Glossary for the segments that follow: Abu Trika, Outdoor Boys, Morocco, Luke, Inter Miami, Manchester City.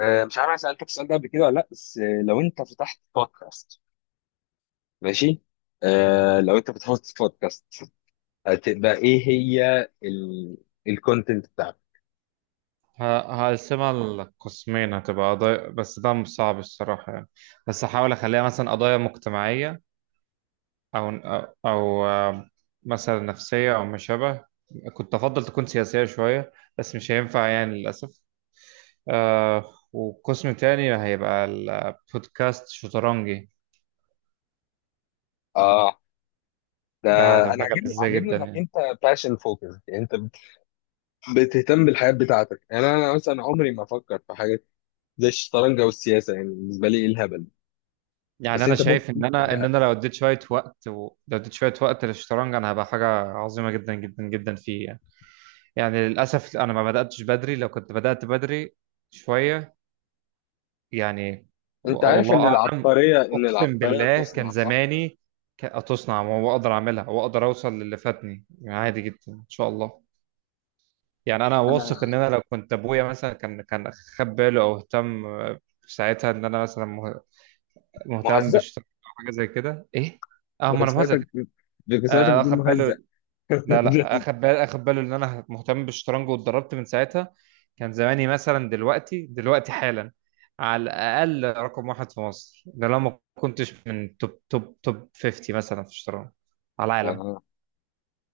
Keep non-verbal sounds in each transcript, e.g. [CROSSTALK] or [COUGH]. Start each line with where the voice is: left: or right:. left: مش عارف انا سالتك السؤال ده قبل كده ولا لا. بس لو انت فتحت بودكاست، ماشي. لو انت فتحت بودكاست، هتبقى ايه هي الكونتنت بتاعك؟
right: ه- هقسمها لقسمين، هتبقى قضايا. بس ده مش صعب الصراحة يعني. بس هحاول أخليها مثلا قضايا مجتمعية أو مثلا نفسية أو ما شابه. كنت أفضل تكون سياسية شوية، بس مش هينفع يعني للأسف. وقسم تاني هيبقى البودكاست شطرنجي.
left: اه، ده
right: ده
left: انا
right: هتبقى
left: عاجبني
right: ازاي
left: عاجبني
right: جدا
left: انك
right: يعني.
left: انت باشن فوكس، يعني انت بتهتم بالحياه بتاعتك. يعني انا مثلا عمري ما افكر في حاجه زي الشطرنج او السياسه، يعني بالنسبه لي ايه الهبل؟
right: يعني
left: بس
right: أنا
left: انت
right: شايف
left: ممكن
right: إن أنا إن
left: تحبها.
right: أنا لو اديت شوية وقت للشطرنج أنا هبقى حاجة عظيمة جدا جدا جدا فيه يعني. يعني للأسف أنا ما بدأتش بدري. لو كنت بدأت بدري شوية يعني.
left: انت عارف
right: والله
left: ان
right: أعلم.
left: العبقريه ان
right: أقسم
left: العبقريه
right: بالله كان
left: تصنع، صح؟
right: زماني، تصنع وأقدر أعملها وأقدر أوصل للي فاتني يعني، عادي جدا إن شاء الله. يعني أنا واثق إن
left: انا
right: أنا لو كنت أبويا مثلا كان خد باله أو اهتم في ساعتها، إن أنا مثلا مهتم
left: مهزأ
right: بشغل أو حاجة زي كده. إيه؟ أه، ما أنا مهزأ
left: بجسمتك.
right: كده.
left: بجسمتك
right: آه،
left: دي
right: أخد باله.
left: مهزأ.
right: لا لا،
left: [LAUGHS]
right: اخد باله ان انا مهتم بالشطرنج، واتدربت من ساعتها كان زماني مثلا دلوقتي دلوقتي حالا على الاقل رقم واحد في مصر. ده لو ما كنتش من توب توب توب 50 مثلا في الشطرنج على العالم.
left: آه.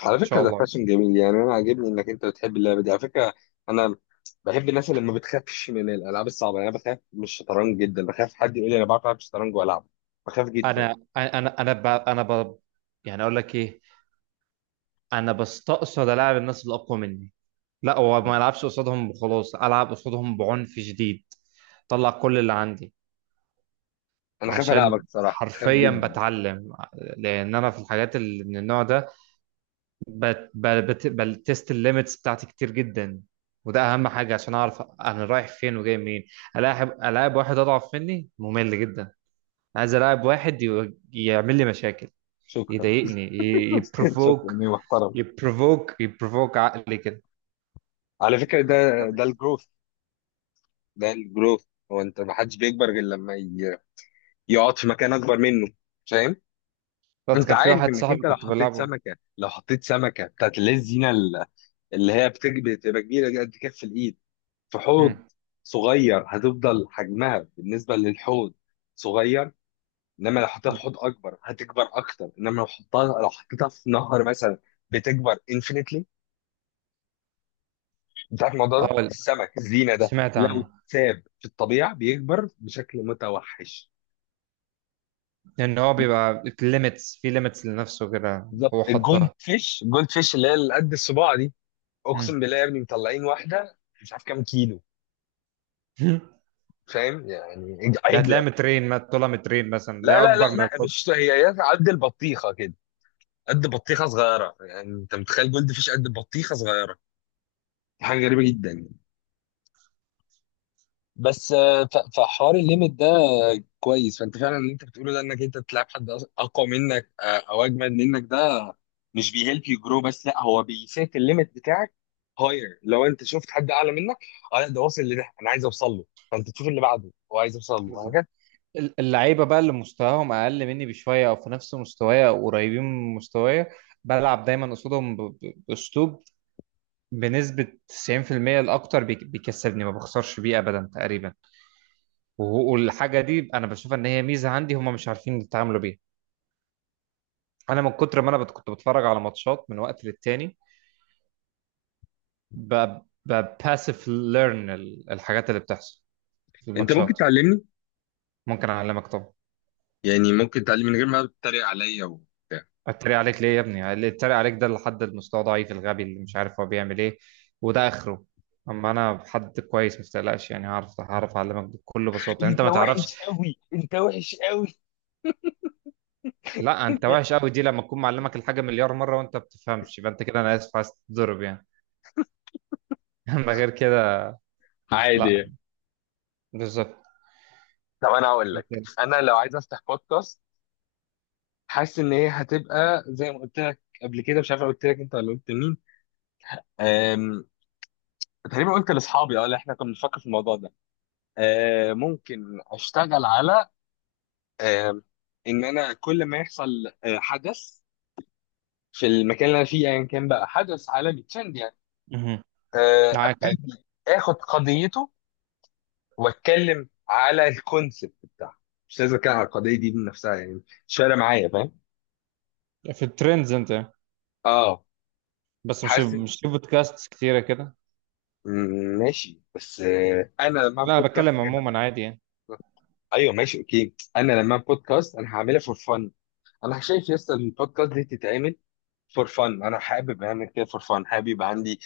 left: على
right: ان شاء
left: فكرة ده
right: الله.
left: فاشن جميل، يعني أنا عاجبني إنك أنت بتحب اللعبة دي على فكرة. أنا بحب الناس اللي ما بتخافش من الألعاب الصعبة، يعني أنا بخاف من الشطرنج جدا، بخاف حد يقول لي أنا بعرف ألعب شطرنج وألعب، بخاف جدا.
right: انا انا انا ب... انا ب... يعني اقول لك ايه، انا بستقصد العب الناس اللي اقوى مني. لا، هو ما العبش قصادهم وخلاص، العب قصادهم بعنف شديد، طلع كل اللي عندي،
left: أنا خايف ألعبك
right: عشان
left: صراحة، خايف
right: حرفيا
left: جدا.
right: بتعلم. لان انا في الحاجات اللي من النوع ده بتست الليميتس بتاعتي كتير جدا، وده اهم حاجه عشان اعرف انا رايح فين وجاي منين. الاعب واحد اضعف مني ممل جدا. عايز الاعب واحد يعمل لي مشاكل،
left: شكرا.
right: يضايقني،
left: [LAUGHS] شكرا
right: يبروفوك
left: إني محترم.
right: يبروفوك عقلي كده.
left: على فكرة ده
right: بالظبط.
left: الجروث، ده الجروث. هو أنت ما حدش بيكبر غير لما يقعد في مكان أكبر منه، فاهم؟ أنت
right: كان في
left: عارف
right: واحد
left: إنك
right: صاحبي
left: أنت لو
right: كنت
left: حطيت
right: بلعبه.
left: سمكة، بتاعت اللي هي الزينة، اللي هي بتبقى كبيرة قد كف الإيد، في حوض
right: مم.
left: صغير، هتفضل حجمها بالنسبه للحوض صغير. انما لو حطيتها في حوض اكبر هتكبر اكتر. انما لو حطيتها، لو حطيتها في نهر مثلا بتكبر انفينيتلي. انت عارف الموضوع ده؟
right: اه،
left: السمك الزينه ده
right: سمعت
left: لو
right: عنه.
left: اتساب في الطبيعه بيكبر بشكل متوحش.
right: لأن هو بيبقى ليميتس في ليميتس لنفسه كده
left: بالظبط،
right: هو
left: الجولد
right: حطها.
left: فيش الجولد فيش اللي هي اللي قد الصباع دي،
right: مم.
left: اقسم بالله يا ابني مطلعين واحده مش عارف كام كيلو،
right: [LAUGHS]
left: فاهم؟ يعني
right: ده
left: عجله.
right: هتلاقيها مترين، طولها مترين مثلا،
left: لا
right: لا
left: لا لا
right: أكبر من
left: لا،
right: الحب.
left: مش هي، هي قد البطيخه كده، قد بطيخه صغيره. يعني انت متخيل جولد فيش قد بطيخه صغيره؟ دي حاجه غريبه جدا يعني. بس فحوار الليميت ده كويس. فانت فعلا اللي انت بتقوله ده، انك انت تلعب حد اقوى منك او اجمد منك، ده مش بيهلب يو جرو، بس لا هو بيسيت الليميت بتاعك هاير. لو انت شفت حد اعلى منك، اه لا، ده واصل لده انا عايز اوصل له، فانت تشوف اللي بعده هو عايز يوصل له،
right: بالظبط.
left: وهكذا.
right: اللعيبة بقى اللي مستواهم أقل مني بشوية أو في نفس مستوايا أو قريبين من مستوايا، بلعب دايما قصادهم بأسلوب. بنسبة 90% الأكتر بيكسبني، ما بخسرش بيه أبدا تقريبا. والحاجة دي أنا بشوف إن هي ميزة عندي، هم مش عارفين يتعاملوا بيها. أنا من كتر ما أنا كنت بتفرج على ماتشات من وقت للتاني، ب- بباسف ليرن الحاجات اللي بتحصل في
left: انت ممكن
right: الماتشات.
left: تعلمني؟
right: ممكن اعلمك طبعا.
left: يعني ممكن تعلمني من غير ما تتريق عليا وبتاع؟
right: اتريق عليك ليه يا ابني؟ اللي اتريق عليك ده اللي حد المستوى ضعيف الغبي اللي مش عارف هو بيعمل ايه، وده اخره. اما انا حد كويس ما تقلقش يعني، هعرف اعلمك بكل بساطه انت
left: انت
right: ما تعرفش.
left: وحش قوي، انت وحش قوي.
right: لا، انت وحش قوي دي لما اكون معلمك الحاجه مليار مره وانت ما بتفهمش، يبقى انت كده انا اسف عايز تضرب يعني. [LAUGHS] اما غير كده لا.
left: عادي.
right: بالظبط.
left: طب انا هقول لك، انا لو عايز افتح بودكاست، حاسس ان هي هتبقى زي ما قلت لك قبل كده، مش عارف قلت لك انت ولا قلت مين. أم... تقريبا قلت لاصحابي، اه، اللي احنا كنا بنفكر في الموضوع ده. أه، ممكن اشتغل على أم... ان انا كل ما يحصل أه، حدث في المكان اللي انا فيه، ايا كان، بقى حدث عالمي ترند يعني.
right: مهم.
left: أه،
right: معاك، أيوة.
left: ابتدي اخد قضيته واتكلم على الكونسبت بتاعه. مش لازم اتكلم على القضيه دي بنفسها يعني، مش فارقه معايا، فاهم؟
right: في الترندز انت؟
left: اه.
right: بس مش
left: حاسس.
right: مش في بودكاست كتيره كده.
left: ماشي. بس انا لما اعمل
right: لا، انا
left: بودكاست
right: بتكلم
left: غير لما
right: عموما
left: أعمل
right: عادي يعني.
left: بودكاست. ايوه ماشي، اوكي. انا لما اعمل بودكاست انا هعملها فور فن. انا شايف يس، البودكاست دي تتعمل فور فن. انا حابب اعمل كده فور فن. حابب يبقى عندي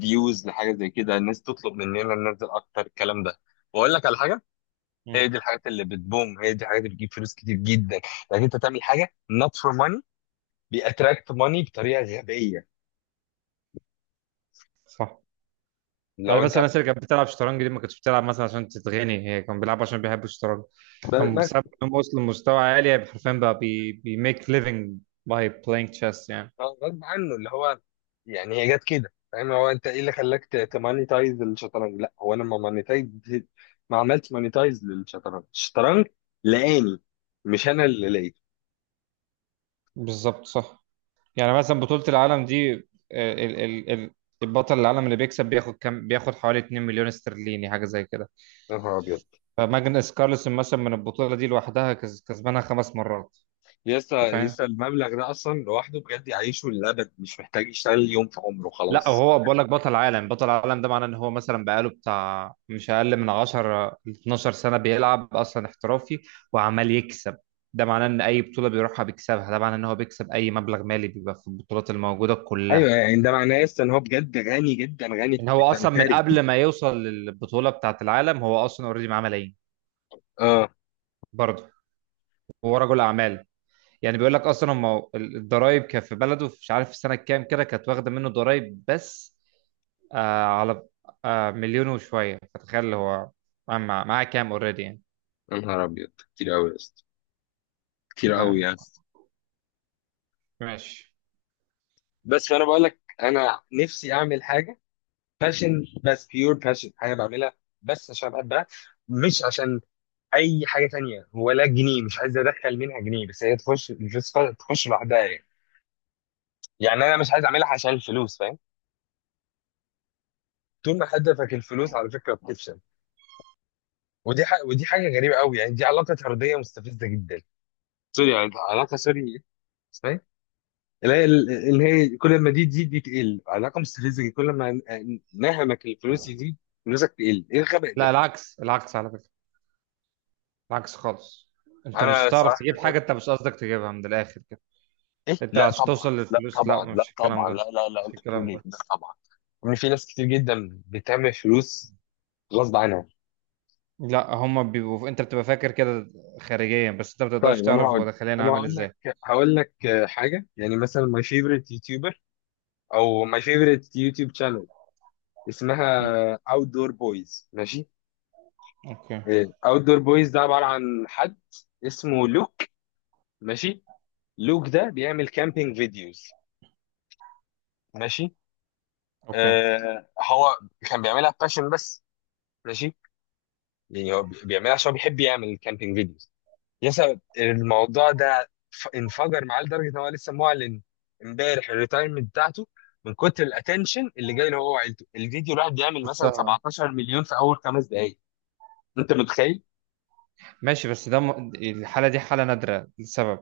left: فيوز لحاجه زي كده، الناس تطلب مننا ننزل اكتر الكلام ده. واقول لك على حاجه، هي
right: مم.
left: دي الحاجات اللي بتبوم، هي دي الحاجات اللي بتجيب فلوس كتير جدا. لكن انت تعمل حاجه not for money، بيأتراكت money بطريقه غبيه.
right: صح. يعني
left: لو انت،
right: مثلا الناس اللي كانت بتلعب شطرنج دي ما كانتش بتلعب مثلا عشان تتغني، هي كانوا بيلعبوا عشان بيحبوا الشطرنج.
left: بس
right: فبسبب انهم وصلوا لمستوى عالي حرفيا بقى بي make living by playing chess يعني.
left: اه غصب عنه اللي هو، يعني هي جت كده، فاهم؟ هو انت ايه اللي خلاك تمانيتايز الشطرنج؟ لا هو، انا ما مانيتايز، ما عملت مانيتايز للشطرنج، الشطرنج لقاني، مش انا اللي لقيته.
right: بالظبط صح. يعني مثلا بطولة العالم دي، آه، ال ال ال البطل العالم اللي بيكسب بياخد كام؟ بياخد حوالي 2 مليون استرليني، حاجة زي كده.
left: يا نهار ابيض،
right: فماجنس كارلسن مثلا من البطولة دي لوحدها كسبانها خمس مرات.
left: يسا
right: انت فاهم؟
left: يسا المبلغ ده اصلا لوحده بجد يعيشه للابد، مش محتاج يشتغل يوم في عمره
right: لا،
left: خلاص.
right: هو بقول لك بطل عالم بطل عالم، ده معناه ان هو مثلا بقاله بتاع مش اقل من 10 ل 12 سنه بيلعب اصلا احترافي وعمال يكسب. ده معناه ان اي بطوله بيروحها بيكسبها. ده معناه ان هو بيكسب اي مبلغ مالي بيبقى في البطولات الموجوده
left: ايوه
right: كلها.
left: يعني ده معناه يسا ان هو بجد غني، جدا غني،
right: ان هو اصلا من
left: ثري.
right: قبل ما يوصل للبطوله بتاعه العالم هو اصلا اوريدي معاه ملايين.
left: اه.
right: برضه هو رجل اعمال يعني. بيقول لك اصلا هم الضرايب كان في بلده، مش عارف في سنه كام كده، كانت واخده منه ضرايب بس، على مليون وشوية. فتخيل هو معاه كام اوريدي يعني.
left: يا نهار ابيض كتير قوي يسا، كتير
right: انت
left: قوي
right: فاهم؟
left: يسا.
right: ماشي.
left: بس فانا بقول لك انا نفسي اعمل حاجه باشن، بس بيور باشن، حاجه بعملها بس عشان بحبها، مش عشان اي حاجه تانية ولا جنيه. مش عايز ادخل منها جنيه، بس هي تخش الفلوس تخش لوحدها يعني. يعني انا مش عايز اعملها عشان الفلوس، فاهم؟ طول ما هدفك الفلوس على فكره بتفشل. ودي حاجة، ودي حاجه غريبه قوي يعني، دي علاقه طرديه مستفزه جدا. سوري يعني، علاقه سوري، اسمها ايه، اللي هي، اللي هي كل ما دي تزيد دي تقل، علاقه مستفزه جدا. كل ما نهمك الفلوس يزيد، فلوسك تقل. ايه الغباء
right: لا،
left: ده؟
right: العكس. العكس على فكرة. العكس خالص. انت مش
left: انا
right: هتعرف
left: صراحه
right: تجيب حاجة انت مش قصدك تجيبها من الاخر كده.
left: ايه،
right: انت
left: لا
right: عشان
left: طبعا،
right: توصل
left: لا
right: للفلوس، لا،
left: طبعا، لا
right: مش الكلام
left: طبعا،
right: ده،
left: لا لا لا،
right: مش
left: انت بتقول
right: الكلام
left: ايه؟
right: ده.
left: لا طبعا. ان في ناس كتير جدا بتعمل فلوس غصب عنها.
right: لا، هما بيبقوا انت بتبقى فاكر كده خارجيا، بس انت ما بتقدرش
left: طيب انا
right: تعرف هو
left: هقول،
right: داخليا
left: انا
right: عامل
left: هقول لك
right: ازاي.
left: هقول لك حاجه. يعني مثلا ماي فيفرت يوتيوبر، او ماي فيفرت يوتيوب شانل، اسمها
right: مم.
left: اوت دور بويز، ماشي؟
right: اوكي
left: اوت دور بويز ده عباره عن حد اسمه لوك، ماشي؟ لوك ده بيعمل كامبينج فيديوز، ماشي؟
right: اوكي،
left: آه، هو كان بيعملها باشن بس، ماشي؟ يعني هو بيعملها عشان هو بيحب يعمل كامبينج فيديوز. يسا الموضوع ده انفجر معاه لدرجه ان هو لسه معلن امبارح الريتايرمنت بتاعته، من كتر الاتنشن اللي جاي له هو وعيلته. الفيديو الواحد بيعمل مثلا
right: شفتها.
left: 17 مليون في اول 5 دقائق، انت متخيل؟
right: ماشي. بس ده الحالة دي حالة نادرة لسبب،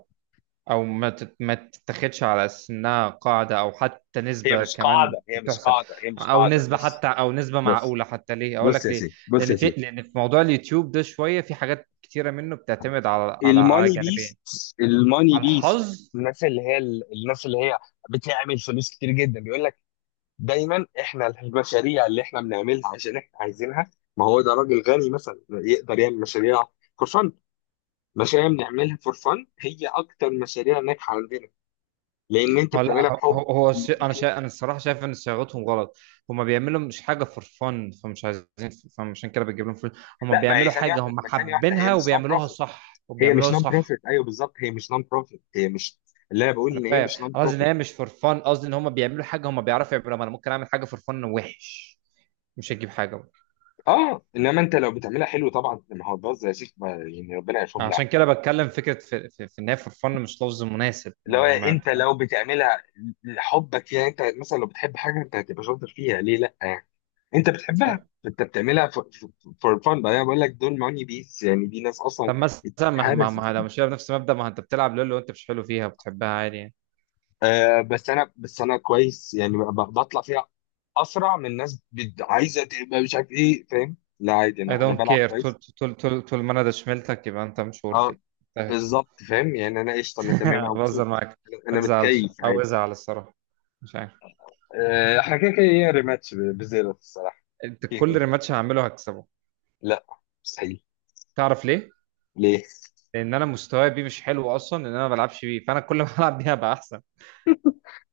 right: او ما تتاخدش على اساس انها قاعده او حتى
left: هي
right: نسبه
left: مش
right: كمان
left: قاعده، هي مش
right: تحسب،
left: قاعده، هي مش
right: او
left: قاعده.
right: نسبه
left: بص،
right: حتى، او نسبه
left: بص،
right: معقوله حتى. ليه؟ اقول
left: بص
right: لك
left: يا
right: ليه.
left: سيدي، بص
right: لان
left: يا
right: في،
left: سيدي.
right: لان في موضوع اليوتيوب ده شويه في حاجات كتيره منه بتعتمد على
left: الماني بيست،
right: جانبين،
left: الماني
right: على
left: بيست.
right: الحظ.
left: الناس اللي هي، الناس اللي هي بتعمل فلوس كتير جدا بيقول، دايما احنا المشاريع اللي احنا بنعملها عشان احنا عايزينها، ما هو ده راجل غني مثلا يقدر يعمل مشاريع فور فن. مشاريع بنعملها فور فن هي اكتر مشاريع ناجحه عندنا، لان انت
right: هو لا
left: بتعملها
right: هو هو
left: بحب
right: هو الش- انا
left: فيها.
right: شا... انا الصراحه شايف ان صياغتهم غلط. هما بيعملوا مش حاجه فور فن، فمش عايزين، فمش عشان كده بتجيب لهم فلوس. هما
left: لا، ما هي
right: بيعملوا
left: ثانيه
right: حاجه
left: واحده،
right: هما
left: ما هي ثانيه واحده، هي
right: حابينها
left: مش نون
right: وبيعملوها
left: بروفيت.
right: صح
left: هي مش
right: وبيعملوها
left: نون
right: صح.
left: بروفيت، ايوه بالظبط، هي مش نون بروفيت. هي مش، اللي انا بقول
right: انا
left: ان هي
right: فاهم.
left: مش نون
right: انا قصدي ان
left: بروفيت.
right: هي مش فور فن، قصدي ان هم بيعملوا حاجه هم بيعرفوا يعملوها. ما انا ممكن اعمل حاجه فور فن وحش مش هتجيب حاجه برضه.
left: اه. انما انت لو بتعملها حلو طبعا، ما هو باظ يا شيخ يعني، ربنا يشوف.
right: عشان كده بتكلم، فكره في ان هي فور فن مش لفظ مناسب
left: اللي
right: ان
left: هو
right: هم انت
left: انت
right: فاهم.
left: لو بتعملها لحبك، يعني انت مثلا لو بتحب حاجه انت هتبقى شاطر فيها، ليه لا يعني؟ انت
right: أنت
left: بتحبها،
right: فاهم.
left: انت بتعملها فور فان بقى. انا بقول لك دول ماني بيس، يعني دي ناس اصلا
right: طب مثلا ما ما
left: اتهرست.
right: ما لو مش بنفس المبدا، ما انت بتلعب لولو وانت مش حلو فيها وبتحبها عادي يعني.
left: آه بس انا، بس انا كويس يعني بطلع فيها اسرع من ناس عايزه تبقى مش عارف ايه، فاهم؟ لا عادي،
right: I
left: انا
right: don't
left: بلعب
right: care. طول
left: كويس.
right: طول طول طول ما انا ده شملتك يبقى انت مش ورثي،
left: اه
right: انتهت.
left: بالظبط، فاهم يعني انا قشطه، انا تمام، انا
right: [LAUGHS] بهزر
left: مبسوط.
right: معاك.
left: انا
right: ما
left: أنا
right: تزعلش،
left: متكيف
right: او
left: عادي.
right: ازعل الصراحه مش عارف.
left: احنا كده كده ايه، ريماتش بزيرو الصراحه.
right: انت كل
left: [LAUGHS]
right: ريماتش هعمله هكسبه.
left: لا، مستحيل.
right: تعرف ليه؟
left: ليه؟
right: لان انا مستواي بيه مش حلو اصلا، لان انا ما بلعبش بيه، فانا كل ما العب بيها بقى احسن.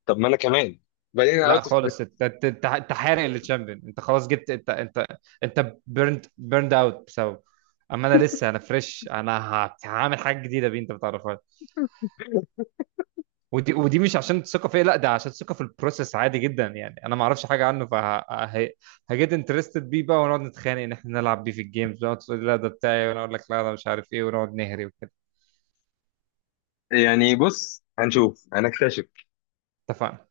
left: طب ما انا كمان، بعدين
right: لا
left: اوت اوف.
right: خالص، انت انت انت أنت حارق للتشامبيون. انت خلاص جبت. انت انت بيرند اوت بسبب. اما انا لسه انا فريش. انا هعمل حاجه جديده بيه انت ما تعرفهاش. ودي مش عشان الثقه فيا، لا، ده عشان الثقه في البروسيس عادي جدا يعني. انا ما اعرفش حاجه عنه، فهجيت انترستد بيه بقى، ونقعد نتخانق ان احنا نلعب بيه في الجيمز، ونقعد تقول لي لا ده بتاعي وانا اقول لك لا ده مش عارف ايه ونقعد نهري وكده.
left: يعني بص، هنشوف، هنكتشف.
right: اتفقنا.